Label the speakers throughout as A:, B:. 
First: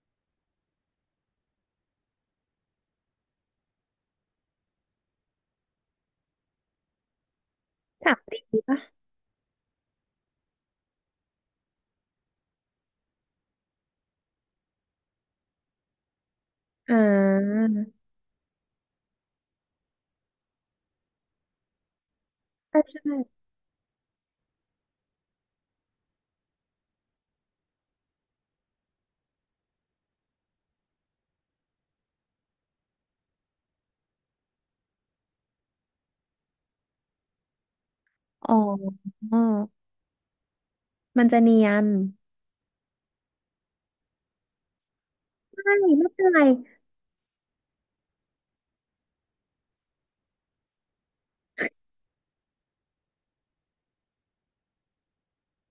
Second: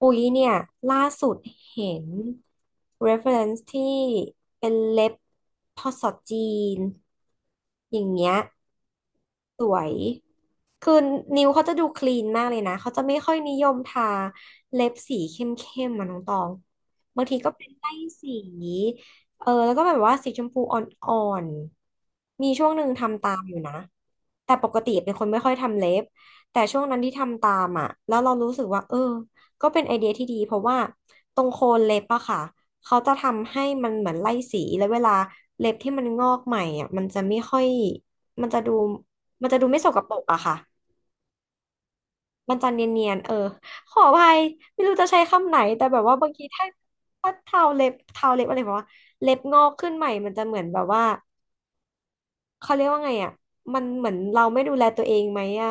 A: อุ๊ยเนี่ยล่าสุดเห็น reference ที่เป็นเล็บพอสอจีนอย่าง
B: ถาม
A: เงี้ย
B: ดิ
A: สวยคือนิ้วเขาจะดูคลีนมากเลยนะเขาจะไม่ค่อยนิยมทาเล็บสีเข้มๆมาน้องตอง
B: อ่
A: บางทีก็
B: า
A: เป็นไล่สีเออแล้วก็แบบว่าสีชมพูอ่อนๆมีช่วง
B: ใช่
A: หนึ่ง
B: ใช่
A: ทำตามอยู่นะแต่ปกติเป็นคนไม่ค่อยทำเล็บแต่ช่วงนั้นที่ทำตามอ่ะแล้วเรารู้สึกว่าเออก็เป็นไอเดียที่ดีเพราะว่าตรงโคนเล็บอะค่ะเขาจะทำให้มันเหมือนไล่สีแล้วเวลาเล็บที่มันงอกใหม่อ่ะมันจะไม่ค่อยมั
B: อ๋
A: นจะดู
B: อ
A: มันจะดูไม่สกปรกอะค่ะ
B: มันจะเนียน
A: มันจะเนียนๆเออขออภัยไม่รู้จะใช้คำไหน
B: ไม่
A: แต่แบบ
B: ไม่
A: ว่า
B: เป็น
A: บาง
B: ไร
A: ทีถ้าเทาเล็บเทาเล็บอะไรแบบว่าเล็บงอกขึ้นใหม่มันจะเหมือนแบบว่าเขาเรียกว่าไงอะมันเหมือนเราไม่ดูแลตัวเองไหมอะ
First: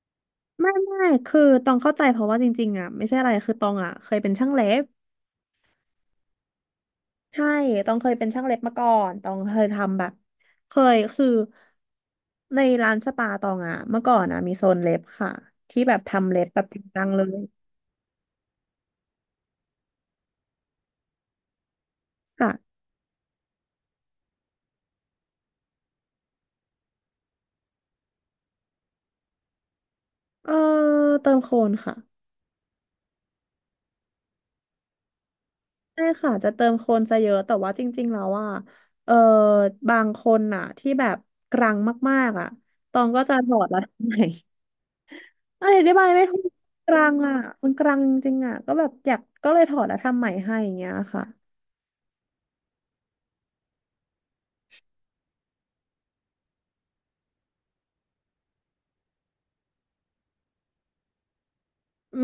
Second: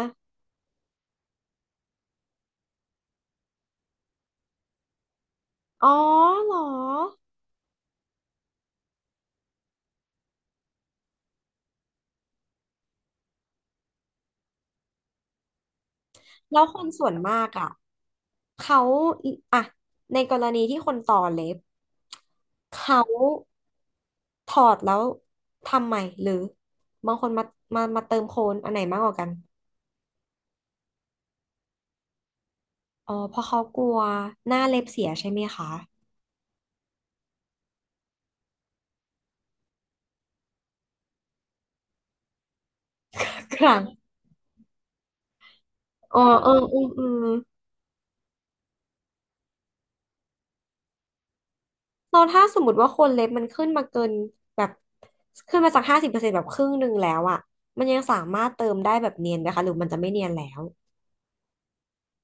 B: ไม่ไม่คือตองเข้าใจเพราะว่าจริงๆอ่ะไม่ใช่อะไรคือตองอ่ะเคยเป็นช่างเล็บ
A: อ๋อเหรอ
B: ใช่ตองเคยเป็นช่างเล็บมาก่อนตองเคยทำแบบเคยคือในร้านสปาตองอ่ะเมื่อก่อนอ่ะมีโซนเล็บค่ะที่แบบทำเล็บ
A: แล้
B: แบ
A: ว
B: บ
A: ค
B: จริง
A: น
B: จั
A: ส่
B: ง
A: วน
B: เล
A: มา
B: ย
A: กอะเขาอะในกรณีที่คนต่อเล็บ
B: ค่ะ
A: เขาถอดแล้วทำใหม่หรือบางคนมาเติมโคนอันไหนมากกว่ากัน
B: เออเติมโคนค่ะ
A: อ๋อเพราะเขากลัวหน้าเล็บเสียใช่ไหมคะ
B: ใช่ค่ะจะเติมคนซะเยอะแต่ว่าจริงๆแล้วอ่ะเออบางคนน่ะที่แบบกรังมากๆอ่ะตองก็จะถอ
A: ค
B: ดแล้
A: รั้
B: ว
A: ง
B: ทำไม อะไรได้บาย
A: อ๋อ
B: ไม่ถูก
A: เอออื
B: ก
A: ม
B: รั
A: อื
B: ง
A: ม
B: อ่ะมันกรังจริงอ่ะก็แบบอยากก็เลยถอดแล้วทำใหม่ให้อย่างเงี้ยค่ะ
A: เราถ้าสมมติว่าคนเล็บมันขึ้นมาเกินแบบขึ้นมาจาก50%แบบครึ่งหนึ่งแล้วอ่ะมันยังสามารถเติมได้แบบเนียนไหมคะหรือมันจะไม่เนียนแล้ว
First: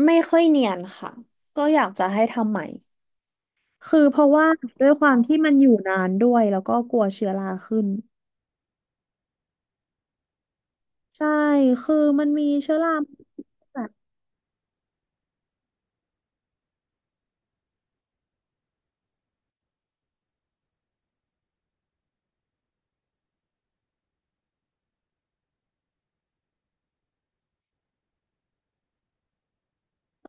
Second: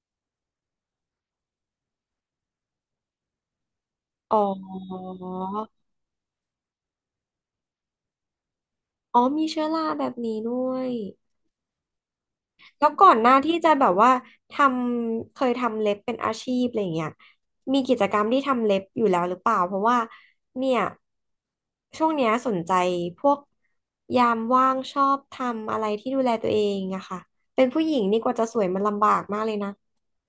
B: ไม่ค่อยเนียนค่ะก็อยากจะให้ทำใหม่คือเพราะ
A: อ๋อ
B: ว่าด้วยความที่มันอยู่นานด้วยแล้วก็กลัวเชื้อราขึ้น
A: อ๋อมีเชื้อราแบบนี้ด้วย
B: ใช่คือมันมีเชื้อ
A: แล้ว
B: รา
A: ก่อนหน้าที่จะ
B: แบ
A: แบ
B: บ
A: บว่าทำเคยทำเล็บเป็นอาชีพอะไรอย่างเงี้ยมีกิจกรรมที่ทำเล็บอยู่แล้วหรือเปล่าเพราะว่าเนี่ยช่วงเนี้ยสนใจพวกยามว่างชอบทำอะไรที่ดูแลตัวเองอะค่ะเป็นผู้หญิงนี่กว่าจะสวยมันลำบากมากเลยนะ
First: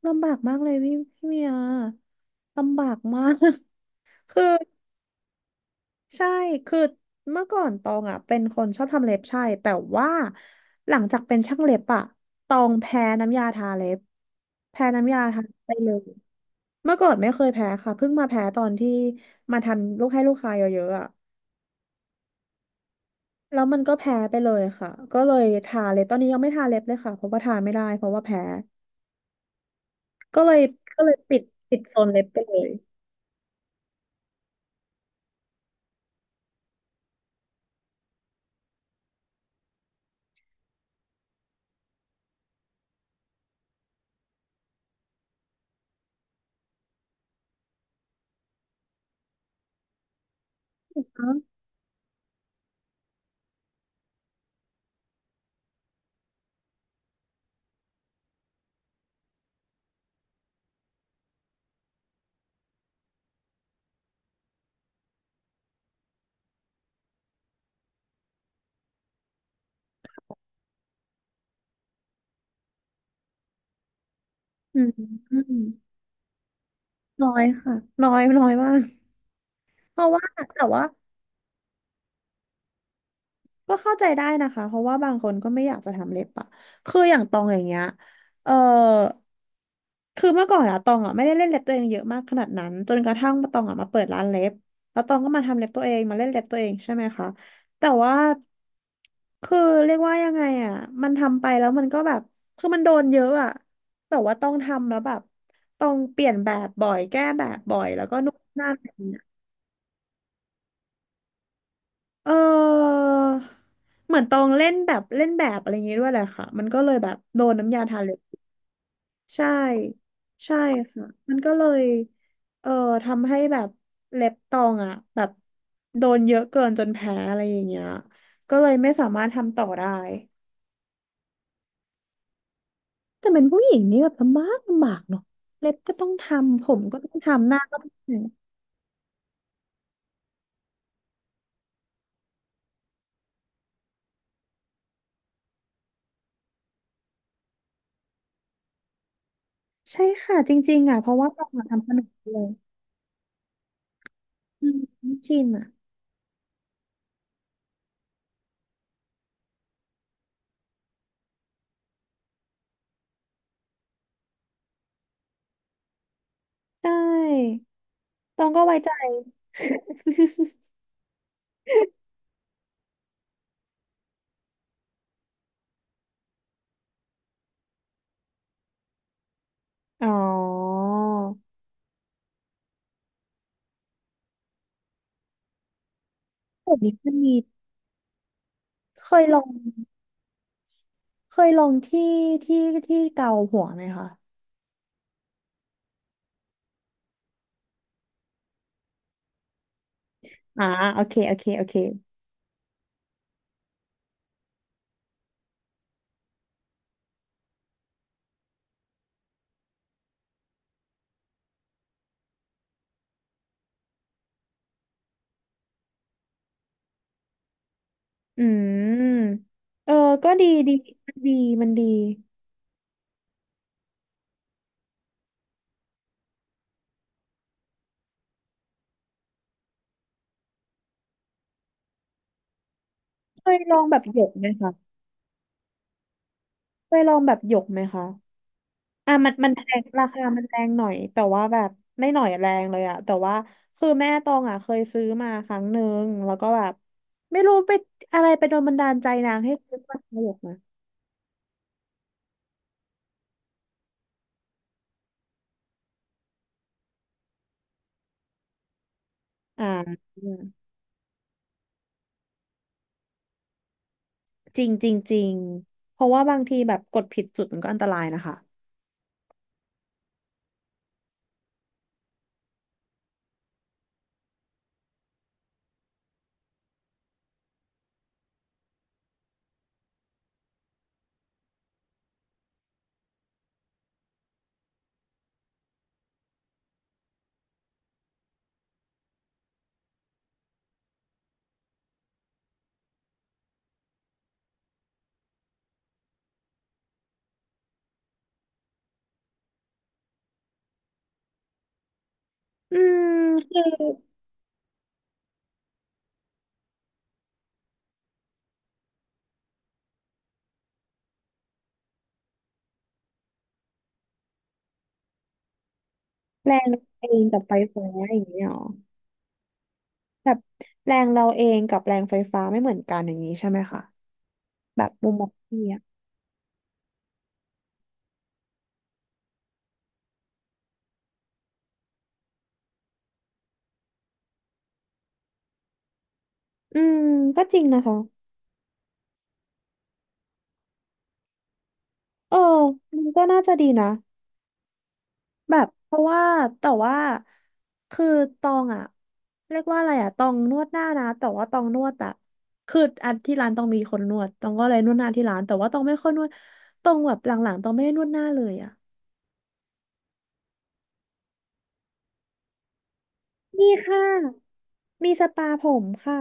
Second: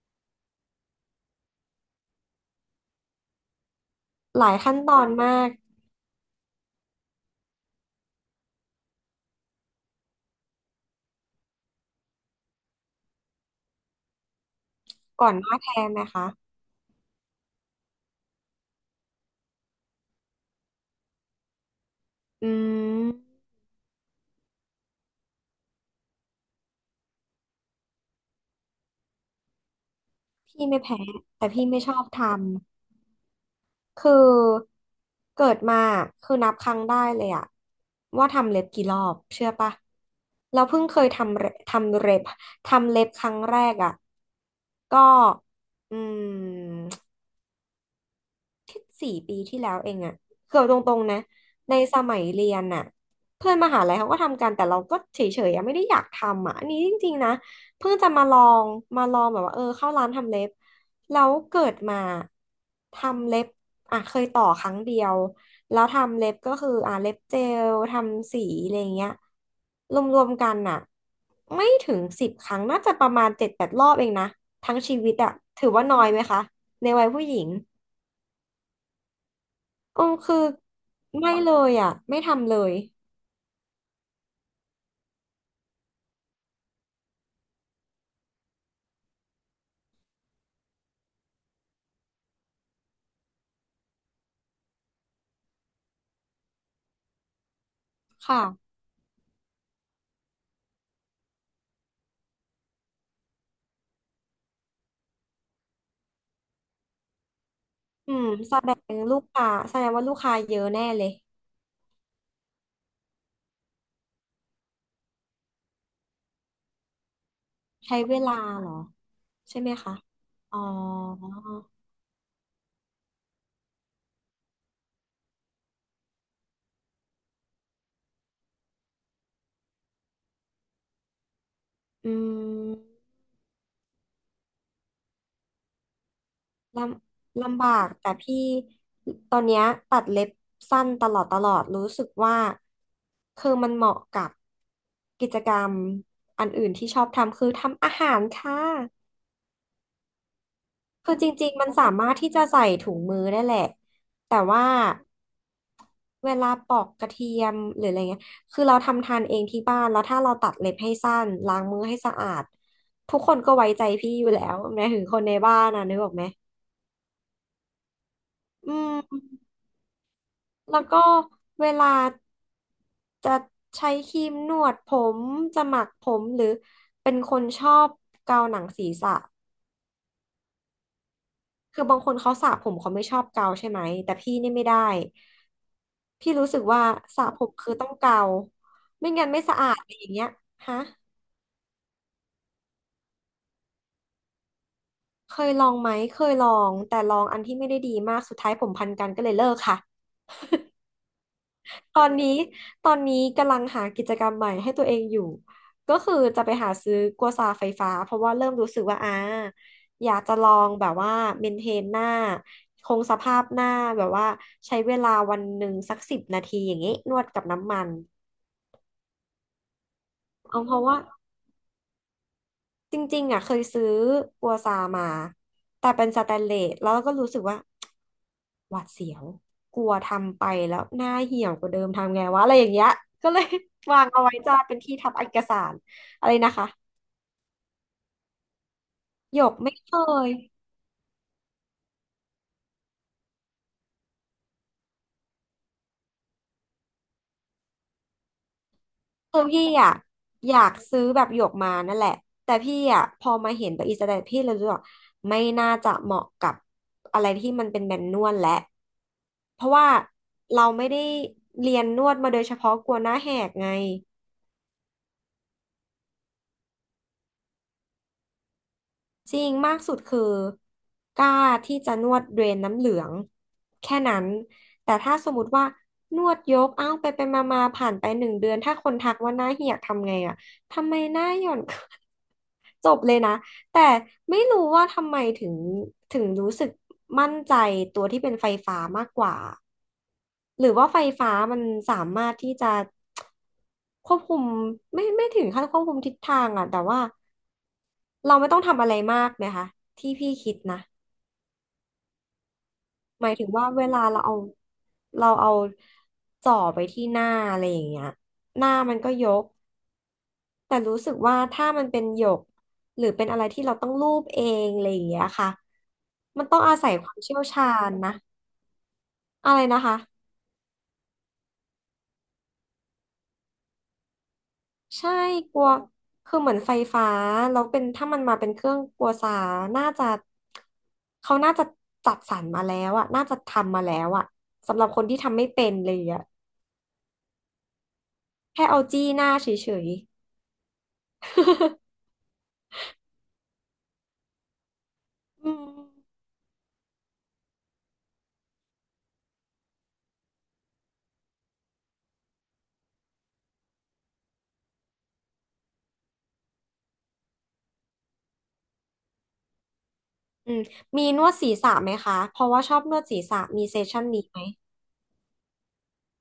B: ลำบากมากเลยพี่พี่เมียลำบากมาก คื
A: ห
B: อ
A: ลายขั้นตอนมาก
B: ใช่ คือเมื่อก่อนตองอ่ะเป็นคนชอบทำเล็บใช่แต่ว่าหลังจากเป็นช่างเล็บอ่ะตองแพ้น้ำยาทาเล็บแพ้น้ำยา
A: ก่อน
B: ทา
A: หน้า
B: ไป
A: แพ้
B: เล
A: ไหม
B: ย
A: คะ
B: เมื่อก่อนไม่เคยแพ้ค่ะเพิ่งมาแพ้ตอนที่มาทำลูกให้ลูกค้าเยอะๆอ่ะ
A: อืม
B: แล้วมันก็แพ้ไปเลยค่ะก็เลยทาเล็บตอนนี้ยังไม่ทาเล็บเลยค่ะเพราะว่าทาไม่ได้เพราะว่าแพ้ก็เลย
A: พี่ไม่แพ้
B: ก็เลยปิด
A: แต่พี่
B: ปิ
A: ไม่
B: ด
A: ช
B: โซ
A: อบ
B: นเล็บ
A: ทำ
B: ไปเลย
A: คือเกิดมาคือนับครั้งได้เลยอะว่าทำเล็บกี่รอบเชื่อปะเราเพิ่งเคยทำเล็บครั้งแรกอะก็อืม แค่4 ปีที่แล้วเองอะเกือบตร
B: อ
A: งๆนะ
B: ๋อ
A: ในสมัยเรียนอะเพื่อนมหาลัยเขาก็ทำกันแต่เราก็เฉยๆอะไม่ได้อยากทำอะอันนี้จริงๆนะเพิ่งจะมาลองแบบว่าเออเข้าร้านทำเล็บแล้วเกิดมาทำเล็บอ่ะเคยต่อครั้งเดียวแล้วทำเล็บก็คืออ่ะเล็บเจลทำสีอะไรเงี้ยรวมๆกันอะไม่ถึง10 ครั้งน่าจะประมาณ7-8 รอบเองนะทั้ง
B: อืม
A: ชีวิตอะ
B: อืม
A: ถือว่าน้อยไหมคะในวัยผู้
B: น้
A: ห
B: อ
A: ญิ
B: ย
A: ง
B: ค่ะน้อยน้อยมากเพ
A: เออ
B: ราะว่า
A: คือ
B: แต่ว่า
A: ไม่เลยอ่ะไม่ทำเลย
B: ก็เข้าใจได้นะคะเพราะว่าบางคนก็ไม่อยากจะทำเล็บอะคืออย่างตองอย่างเงี้ยเออคือเมื่อก่อนอะตองอะไม่ได้เล่นเล็บตัวเองเยอะมากขนาดนั้นจนกระทั่งาตองอะมาเปิดร้านเล็บแล้วตองก็มาทำเล็บตัวเองมาเล่นเล็บตัวเองใช่ไหมคะแต่ว่า
A: ค่ะ
B: คือเรียกว่ายังไงอะมันทำไปแล้วมันก็แบบคือมันโดนเยอะอะแบบว่าต้องทำแล้วแบบต้องเปลี่ยนแบบบ่อยแก้แบบบ่อยแล้ว
A: อื
B: ก็
A: ม
B: นู่น
A: แส
B: นั่
A: ด
B: น
A: งลูกค้าแสดงว่าลูกค้าเยอะแน่เลย
B: เออเหมือนตองเล่นแบบเล่นแบบอะไรอย่างงี้ด้วยแหละค่ะมันก็เลยแบบโดนน้ำยา
A: ใช้
B: ทาเล็
A: เว
B: บ
A: ลาเหรอ
B: ใช่
A: ใช่ไหมคะอ๋
B: ใช่
A: อ
B: ค่ะมันก็เลยเอ่อทำให้แบบเล็บตองอ่ะแบบโดนเยอะเกินจนแพ้อะไรอย่างเงี้ยก็เลยไม่สามารถทำต่อได้
A: อืม
B: แต่เป็นผู้หญิงนี่แบบลำบากลำบากเนาะเล็บก็ต้องทำผม
A: ล
B: ก็ต้อง
A: ำ
B: ทำหน้า
A: ลำ
B: ก็
A: บา
B: ต้
A: ก
B: องท
A: แต่พี่ตอนเนี้ยตัดเล็บสั้นตลอดรู้สึกว่าคือมันเหมาะกับกิจกรรมอันอื่นที่ชอบทำคือทำอาหารค่ะ
B: ำใช่ค่ะจริงๆอ่ะเพ
A: คือ
B: ราะ
A: จ
B: ว่าตอ
A: ริ
B: ง
A: งๆ
B: อะ
A: มันสา
B: ทำขน
A: มา
B: ม
A: รถที่
B: เล
A: จะ
B: ย
A: ใส่ถุงมือได้แหละแต่ว่า
B: อืมไม่ชินอ่ะ
A: เวลาปอกกระเทียมหรืออะไรเงี้ยคือเราทำทานเองที่บ้าน แล้วถ้าเราตัดเล็บให้สั้น ล้างมือให้สะอาด ทุกคนก็ไว้ใจพี่อยู่แล้วแม้ถึงคนในบ้านนะนึกออกไหม
B: ใช่ ตองก็
A: อื
B: ไว้ใจ
A: มแล้วก็เวลาจะใช้ครีมนวดผม จะหมักผมหรือเป็นคนชอบเกาหนังศีรษะ
B: อ๋อ
A: คือบางคนเขาสระผมเขาไม่ชอบเกาใช่ไหมแต่พี่นี่ไม่ได้พี่รู้สึก
B: แบบ
A: ว่า
B: นี้ก็
A: สระ
B: มี
A: ผมคือต้องเกา
B: เค
A: ไม่
B: ย
A: งั้น
B: ลอ
A: ไม่
B: ง
A: สะอาดอะไรอย่างเงี้ยฮะ
B: เคยลองที่ที่ที่เกาหัวไหมคะ
A: เคยลองไหมเคยลองแต่ลองอันที่ไม่ได้ดีมากสุดท้ายผมพันกันก็เลยเลิกค่ะ
B: อ่าโอเคโอเคโอเค
A: ตอนนี้ตอนนี้กำลังหากิจกรรมใหม่ให้ตัวเองอยู่ ก็คือจะไปหาซื้อกัวซาไฟฟ้าเพราะว่าเริ่มรู้สึกว่าอยากจะลองแบบว่าเมนเทนหน้าคงสภาพหน้าแบบว่าใช้เวลาวันหนึ่งสัก10 นาทีอย่างนี้นวดกับน้ำมัน
B: อืมเออก็ดี
A: เอาเพ
B: ดี
A: ราะว่า
B: มันดีมันดี
A: จริงๆอ่ะเคยซื้อกัวซามาแต่เป็นสแตนเลสแล้วก็รู้สึกว่าหวาดเสียวกลัวทำไปแล้วหน้าเหี่ยวกว่าเดิมทำไงวะอะไรอย่างเงี้ยก็เลย
B: เคยลอง แบ
A: วา
B: บ
A: ง
B: หย
A: เอา
B: ก
A: ไว้
B: ไหม
A: จ้า
B: คะ
A: เป็นที่ทับเอกสารอะไรนะคะ
B: เคยลองแบบหยกไหมคะอ่ะมัน
A: หย
B: มัน
A: ก
B: แพ
A: ไม่
B: ง
A: เค
B: ราคา
A: ย
B: มันแรงหน่อยแต่ว่าแบบไม่หน่อยแรงเลยอะแต่ว่าคือแม่ตองอะเคยซื้อมาครั้งหนึ่งแล้วก็แบบไม่รู้ไปอะไรไปโดนบันดาลใจนา
A: คื
B: ง
A: อ
B: ให้
A: พี่
B: ซื้อ
A: อ่ะ
B: มาหยก
A: อ
B: นะ
A: ยากซื้อแบบหยวกมานั่นแหละแต่พี่อ่ะพอมาเห็นตัวอีสแตนพี่เลยรู้สึกว่าไม่น่าจะเหมาะกับอะไรที่มันเป็นแมนนวลและเพราะว่า
B: อ่า
A: เราไม่ได้เรียนนวดมาโดยเฉพาะกลัวหน้าแหกไง
B: จริงจริงจริงเพราะว่าบางทีแบบกดผิดจุดมันก็อันตรายนะคะ
A: จริงมากสุดคือกล้าที่จะนวดเดรนน้ำเหลืองแค่นั้นแต่ถ้าสมมติว่านวดยกเอ้าไปมาผ่านไปหนึ่งเดือนถ้าคนทักว่าหน้าเหี่ยวทำไงอ่ะทำไมหน้าหย่อน จบเลยนะแต่ไม่รู้ว่าทำไมถึงรู้สึกมั่นใจตัวที่เป็นไฟฟ้ามากกว่าหรือว่าไฟฟ้ามันสามารถที่จะควบคุมไม่ถึงขั้นควบคุมทิศทางอะแต่ว่าเราไม่ต้องทำอะไรมากไหมคะที่พี่คิดนะ
B: อื
A: ห
B: ม
A: มายถึง
B: คือ
A: ว่าเวลาเราเอาจ่อไปที่หน้าอะไรอย่างเงี้ยหน้ามันก็ยกแต่รู้สึกว่าถ้ามันเป็นหยกหรือเป็นอะไรที่เราต้องลูบเองอะไรอย่างเงี้ยค่ะมัน
B: แร
A: ต้อง
B: ง
A: อา
B: เรา
A: ศัยควา
B: เอ
A: ม
B: ง
A: เชี่
B: กั
A: ย
B: บ
A: ว
B: ไฟ
A: ชา
B: ฟ้า
A: ญนะ
B: อย่างนี้หรอ
A: อะไรนะคะ
B: แบบแรงเราเองกับแรงไฟฟ้าไม่เหมือนกันอย่างนี้ใช่ไหมคะแบบมุ
A: ใช่
B: มมอง
A: ก
B: พี่
A: ลัว
B: อะ
A: คือเหมือนไฟฟ้าแล้วเป็นถ้ามันมาเป็นเครื่องกลัวสาน่าจะเขาน่าจะจัดสรรมาแล้วอะน่าจะทำมาแล้วอะสำหรับคนที่ทำไม่เป็นเลยอะ
B: อืมก็จริงนะคะ
A: แค่เอาจี้หน้าเฉยๆ
B: เออมันก็น่าจะดีนะ
A: อื
B: แบบ
A: ม
B: เพราะว่าแต่ว่าคือตองอะเรียกว่าอะไรอะตองนวดหน้านะแต่ว่าตองนวดแบบคืออันที่ร้านตองมีคนนวดตองก็เลยนวดหน้าที่ร้านแต่ว่าตองไม่ค่อยนวดตองแบบหลังๆตองไม่ได้นวดหน้าเลยอะ
A: อืมมีนวดศีรษะไหมคะเพราะว่าชอบนวดศีรษะมี
B: มี
A: เซสชั่
B: ค่ะ
A: นนี้ไหม
B: มีสปาผมค่ะ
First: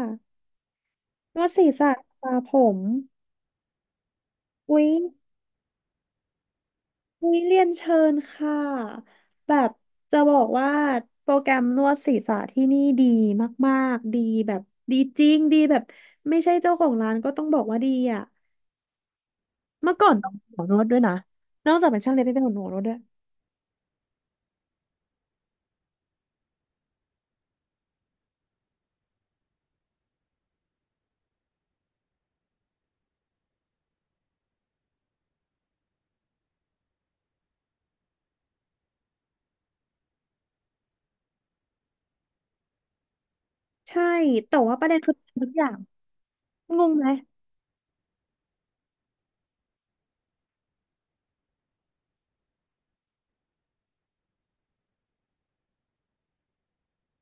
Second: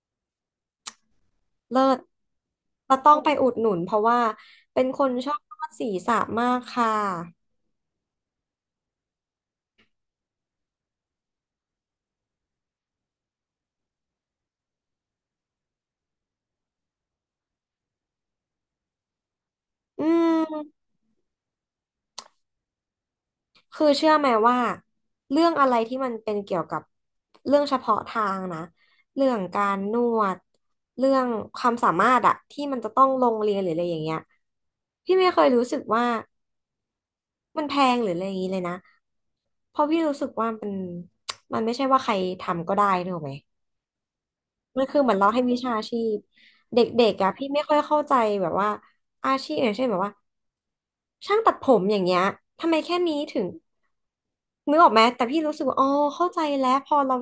B: นวดศีร
A: เลิ
B: ษะส
A: ศ
B: ปาผม
A: เราต้องไปอุดหนุนเพราะว่า
B: อุ๊
A: เป็
B: ย
A: นคนชอบนวดศีรษะมากค่ะ
B: อุ๊ยเรียนเชิญค่ะ แบบจะบอกว่าโปรแกรมนวดศีรษะที่นี่ดีมากๆดีแบบดีจริง ดีแบบไม่ใช่เจ้าของร้านก็ต้องบอกว่าดีอ่ะเมื่อ
A: อื
B: ก่อนต้องเป็นหมอนวด
A: ม
B: ด้วยนะนอกจากเป็นช่างเล็บไม่เป็นหมอนวดด้วย
A: คือเชื่อไหมว่าเรื่องอะไรที่มันเป็นเกี่ยวกับเรื่องเฉพาะทางนะเรื่องการนวดเรื่องความสามารถอะที่มันจะต้องลงเรียนหรืออะไรอย่างเงี้ยพี่ไม่เคยรู้สึกว่ามันแพงหรืออะไรอย่างงี้เลยนะเพราะพี่รู้สึกว่า มันไม่ใช่ว่าใครทำก็ได้นึกออกไหม
B: ใช่แต่ว่าป
A: มัน
B: ระเด็น
A: คือเห
B: คื
A: มื
B: อ
A: อนเราให้
B: ทุก
A: วิ
B: อย่า
A: ชา
B: ง
A: ชีพเด
B: งงไห
A: ็
B: ม
A: กๆอะพี่ไม่ค่อยเข้าใจแบบว่าอาชีพอย่างเช่นแบบว่าช่างตัดผมอย่างเงี้ยทำไมแค่นี้ถึงนึกออกไหมแต่พี่รู้สึกว่าอ๋อเข้าใจแล้วพอเรา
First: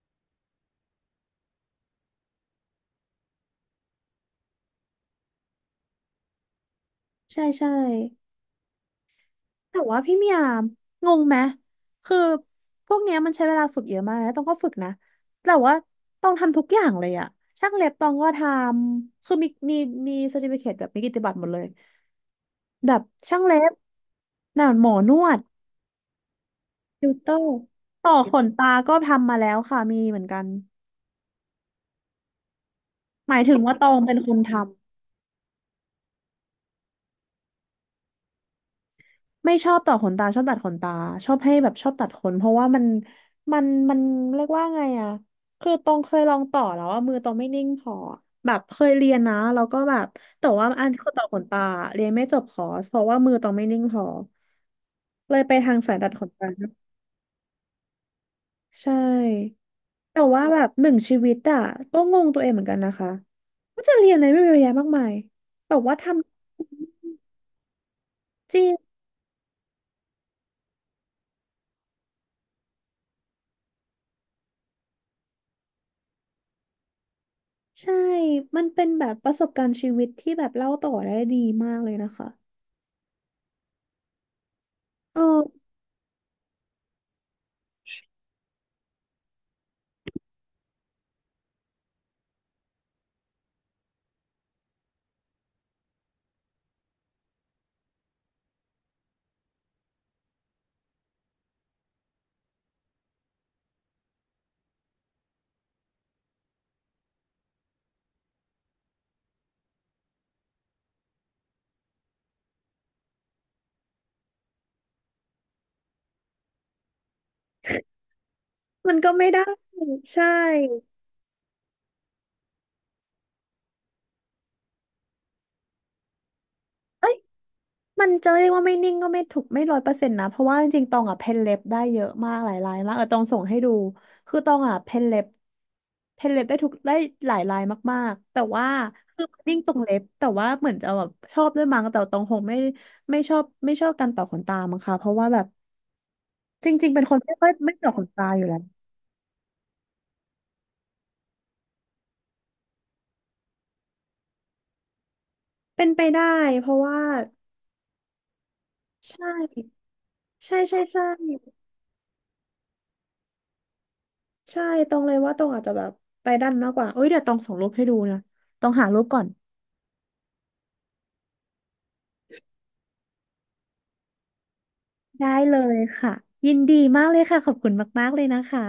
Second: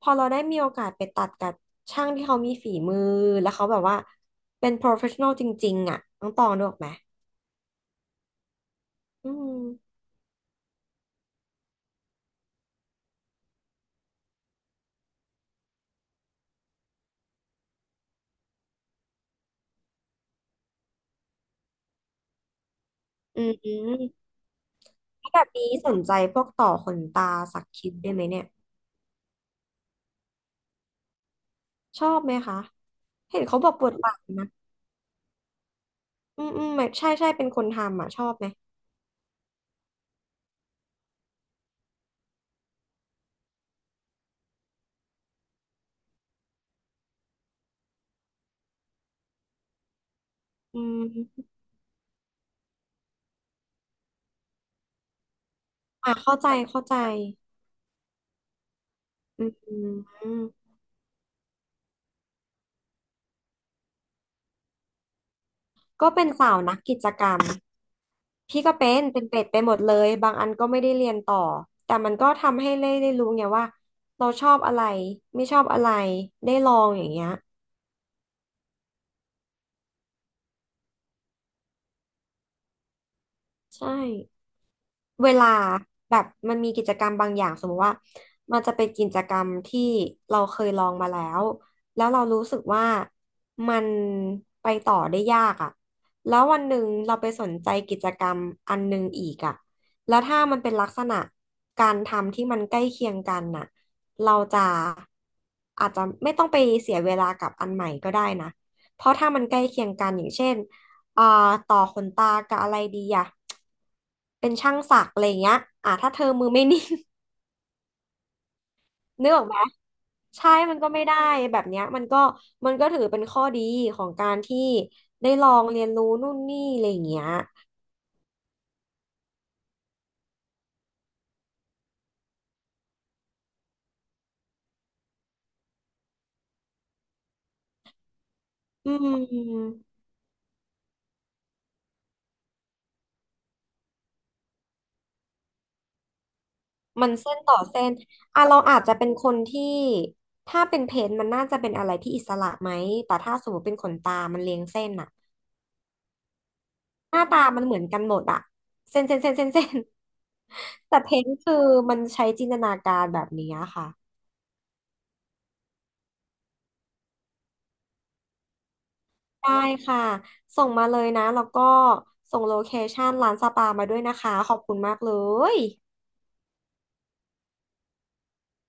A: พอเราได้มีโอกาสไปตัดกับช่างที่เขามีฝีมือแล้วเขาแบบว่าเป็น professional จริงๆอ่ะน้องตองนึกออกไหม
B: ใช่ใช่
A: อืม
B: แต่ว่าพี่เมียงงไหมคือพวกเนี้ยมันใช้เวลาฝึกเยอะมากนะต้องก็ฝึกนะแต่ว่าต้องทำทุกอย่างเลยอะช่างเล็บต้องก็ทำคือมีเซอร์ติฟิเคตแบบมีกิตติบัตรหมดเลยแบบช่า
A: อื
B: งเล็บ
A: ม
B: หนานหมอนว
A: แล้วแบ
B: ด
A: บนี้สนใจพวกต่อขน
B: ติวเต
A: ตา
B: อร์
A: สักคิ้วได้
B: ต่
A: ว
B: อ
A: ยไหม
B: ข
A: เนี่ย
B: นตาก็ทำมาแล้วค่ะมีเหมือนกัน
A: ชอบไหมคะ
B: หมา
A: เห็
B: ย
A: น
B: ถึ
A: เขา
B: ง
A: บอก
B: ว่าต
A: ป
B: อ
A: วด
B: ง
A: หลั
B: เป็น
A: ง
B: คน
A: นะ
B: ทำ
A: อืมอืมแบบใช่ใช่เป็นคนทำอ่ะชอบไหม
B: ไม่ชอบต่อขนตาชอบตัดขนตาชอบให้แบบชอบตัดขนเพราะว่ามันมันเรียกว่าไงอะคือตองเคยลองต่อแล้วว่ามือตองไม่นิ่งพอแบบเคยเรียนนะแล้วก็แบบแต่ว่า
A: อื
B: อันต่อขน
A: ม
B: ตาเรียนไม่จบคอร์สเพราะว่ามือตองไม่นิ่งพอเลยไปทางสายตั
A: อ่ะ
B: ดขน
A: เข้า
B: ตา
A: ใจเข้าใจ
B: ใช
A: อื
B: ่แต่
A: ม
B: ว่าแบบหนึ่งชีวิตอะก็งงตัวเองเหมือนกันนะคะว่าจะเรียนอะไรไม่เยอะแยะมากมายแบบว่า
A: ก็เป็
B: ทำ
A: นสาวนักกิจกรรม
B: จ
A: พี่
B: ริ
A: ก็เป็
B: ง
A: นเป็นเป็ดไปหมดเลยบางอันก็ไม่ได้เรียนต่อแต่มันก็ทำให้ได้รู้ไงว่าเราชอบอะไรไม่ชอบอะไรได้ลองอย่างเงี้ย
B: ใช่ มันเป็นแบบประสบการณ์ชีวิตที่แบบเล่าต่อได้ดีมากเลยนะคะ
A: ใช่
B: เอ
A: เว
B: อ
A: ลาแบบมันมีกิจกรรมบางอย่างสมมติว่ามันจะเป็นกิจกรรมที่เราเคยลองมาแล้วแล้วเรารู้สึกว่ามันไปต่อได้ยากอ่ะแล้ววันหนึ่งเราไปสนใจกิจกรรมอันหนึ่งอีกอ่ะแล้วถ้ามันเป็นลักษณะการทำที่มันใกล้เคียงกันน่ะเราจะอาจจะไม่ต้องไปเสียเวลากับอันใหม่ก็ได้นะเพราะถ้ามันใกล้เคียงกันอย่างเช่น อ่าต่อขนตากับอะไรดีอ่ะเป็นช่างสักอะไรอย่างเงี้ยถ้าเธอมือไม่นิ่ง
B: มันก็ ไม่
A: นึกอ
B: ได้
A: อกไหม
B: ใช่
A: ใช่มันก็ไม่ได้แบบเนี้ยมันก็ถือเป็นข้อดีของการที่ได้ลองเรียนรู้นู่นนี่อะไรอย่าง
B: เอ้ย
A: เงี้ย
B: มันจะเรียกว่าไม่นิ่งก็ไม่ถูกไม่ร้อยเปอร์เซ็นต์นะเพราะว่าจริงๆตองอ่ะเพ้นเล็บได้เยอะมากหลายลายมากเออตองส่งให้ดูคือตองอ่ะเพ้นเล็บเพ้นเล็บได้หลายลายมากๆแต่ว่า
A: อื
B: คือมันนิ่งตร
A: ม
B: งเล็บแต่ว่าเหมือนจะแบบชอบด้วยมั้งแต่ตองคงไม่ไม่ชอบไม่ชอบการต่อขนตามั้งค่ะ เพราะว่าแบบจริงๆเป็น
A: มัน
B: คน
A: เส้
B: ไม่
A: น
B: ค่อย
A: ต่อ
B: ไม่
A: เส้
B: ต่อ
A: น
B: ขนตาอ
A: อ่ะ
B: ยู่แล้
A: เรา
B: ว
A: อาจจะเป็นคนที่ถ้าเป็นเพนท์มันน่าจะเป็นอะไรที่อิสระไหมแต่ถ้าสมมติเป็นขนตามันเรียงเส้นอะ
B: เป็นไปได้เพราะว่า
A: หน้าตามันเหมือนกันหมดอะเส้นเส้น
B: ใช่
A: เส้นเส้นเส้น
B: ใช่ใช่
A: แต่
B: ใช่
A: เพนคือมันใช้จินตนาการแบบนี้ค่ะ
B: ใช่ตรงเลยว่าตรงอาจจะแบบไปด้านมากกว่า เอ้ยเดี๋ยวตองส่งรูปให้ดูนะต้องหารูปก่อน
A: ได้ค่ะ ส่งมาเลยนะแล้วก็ส่งโลเคชันร้านสปามาด้วยนะคะขอบคุณมากเล
B: ได้เล
A: ย
B: ยค่ะยินดีมากเลยค่ะขอบคุณมากๆเลยนะคะ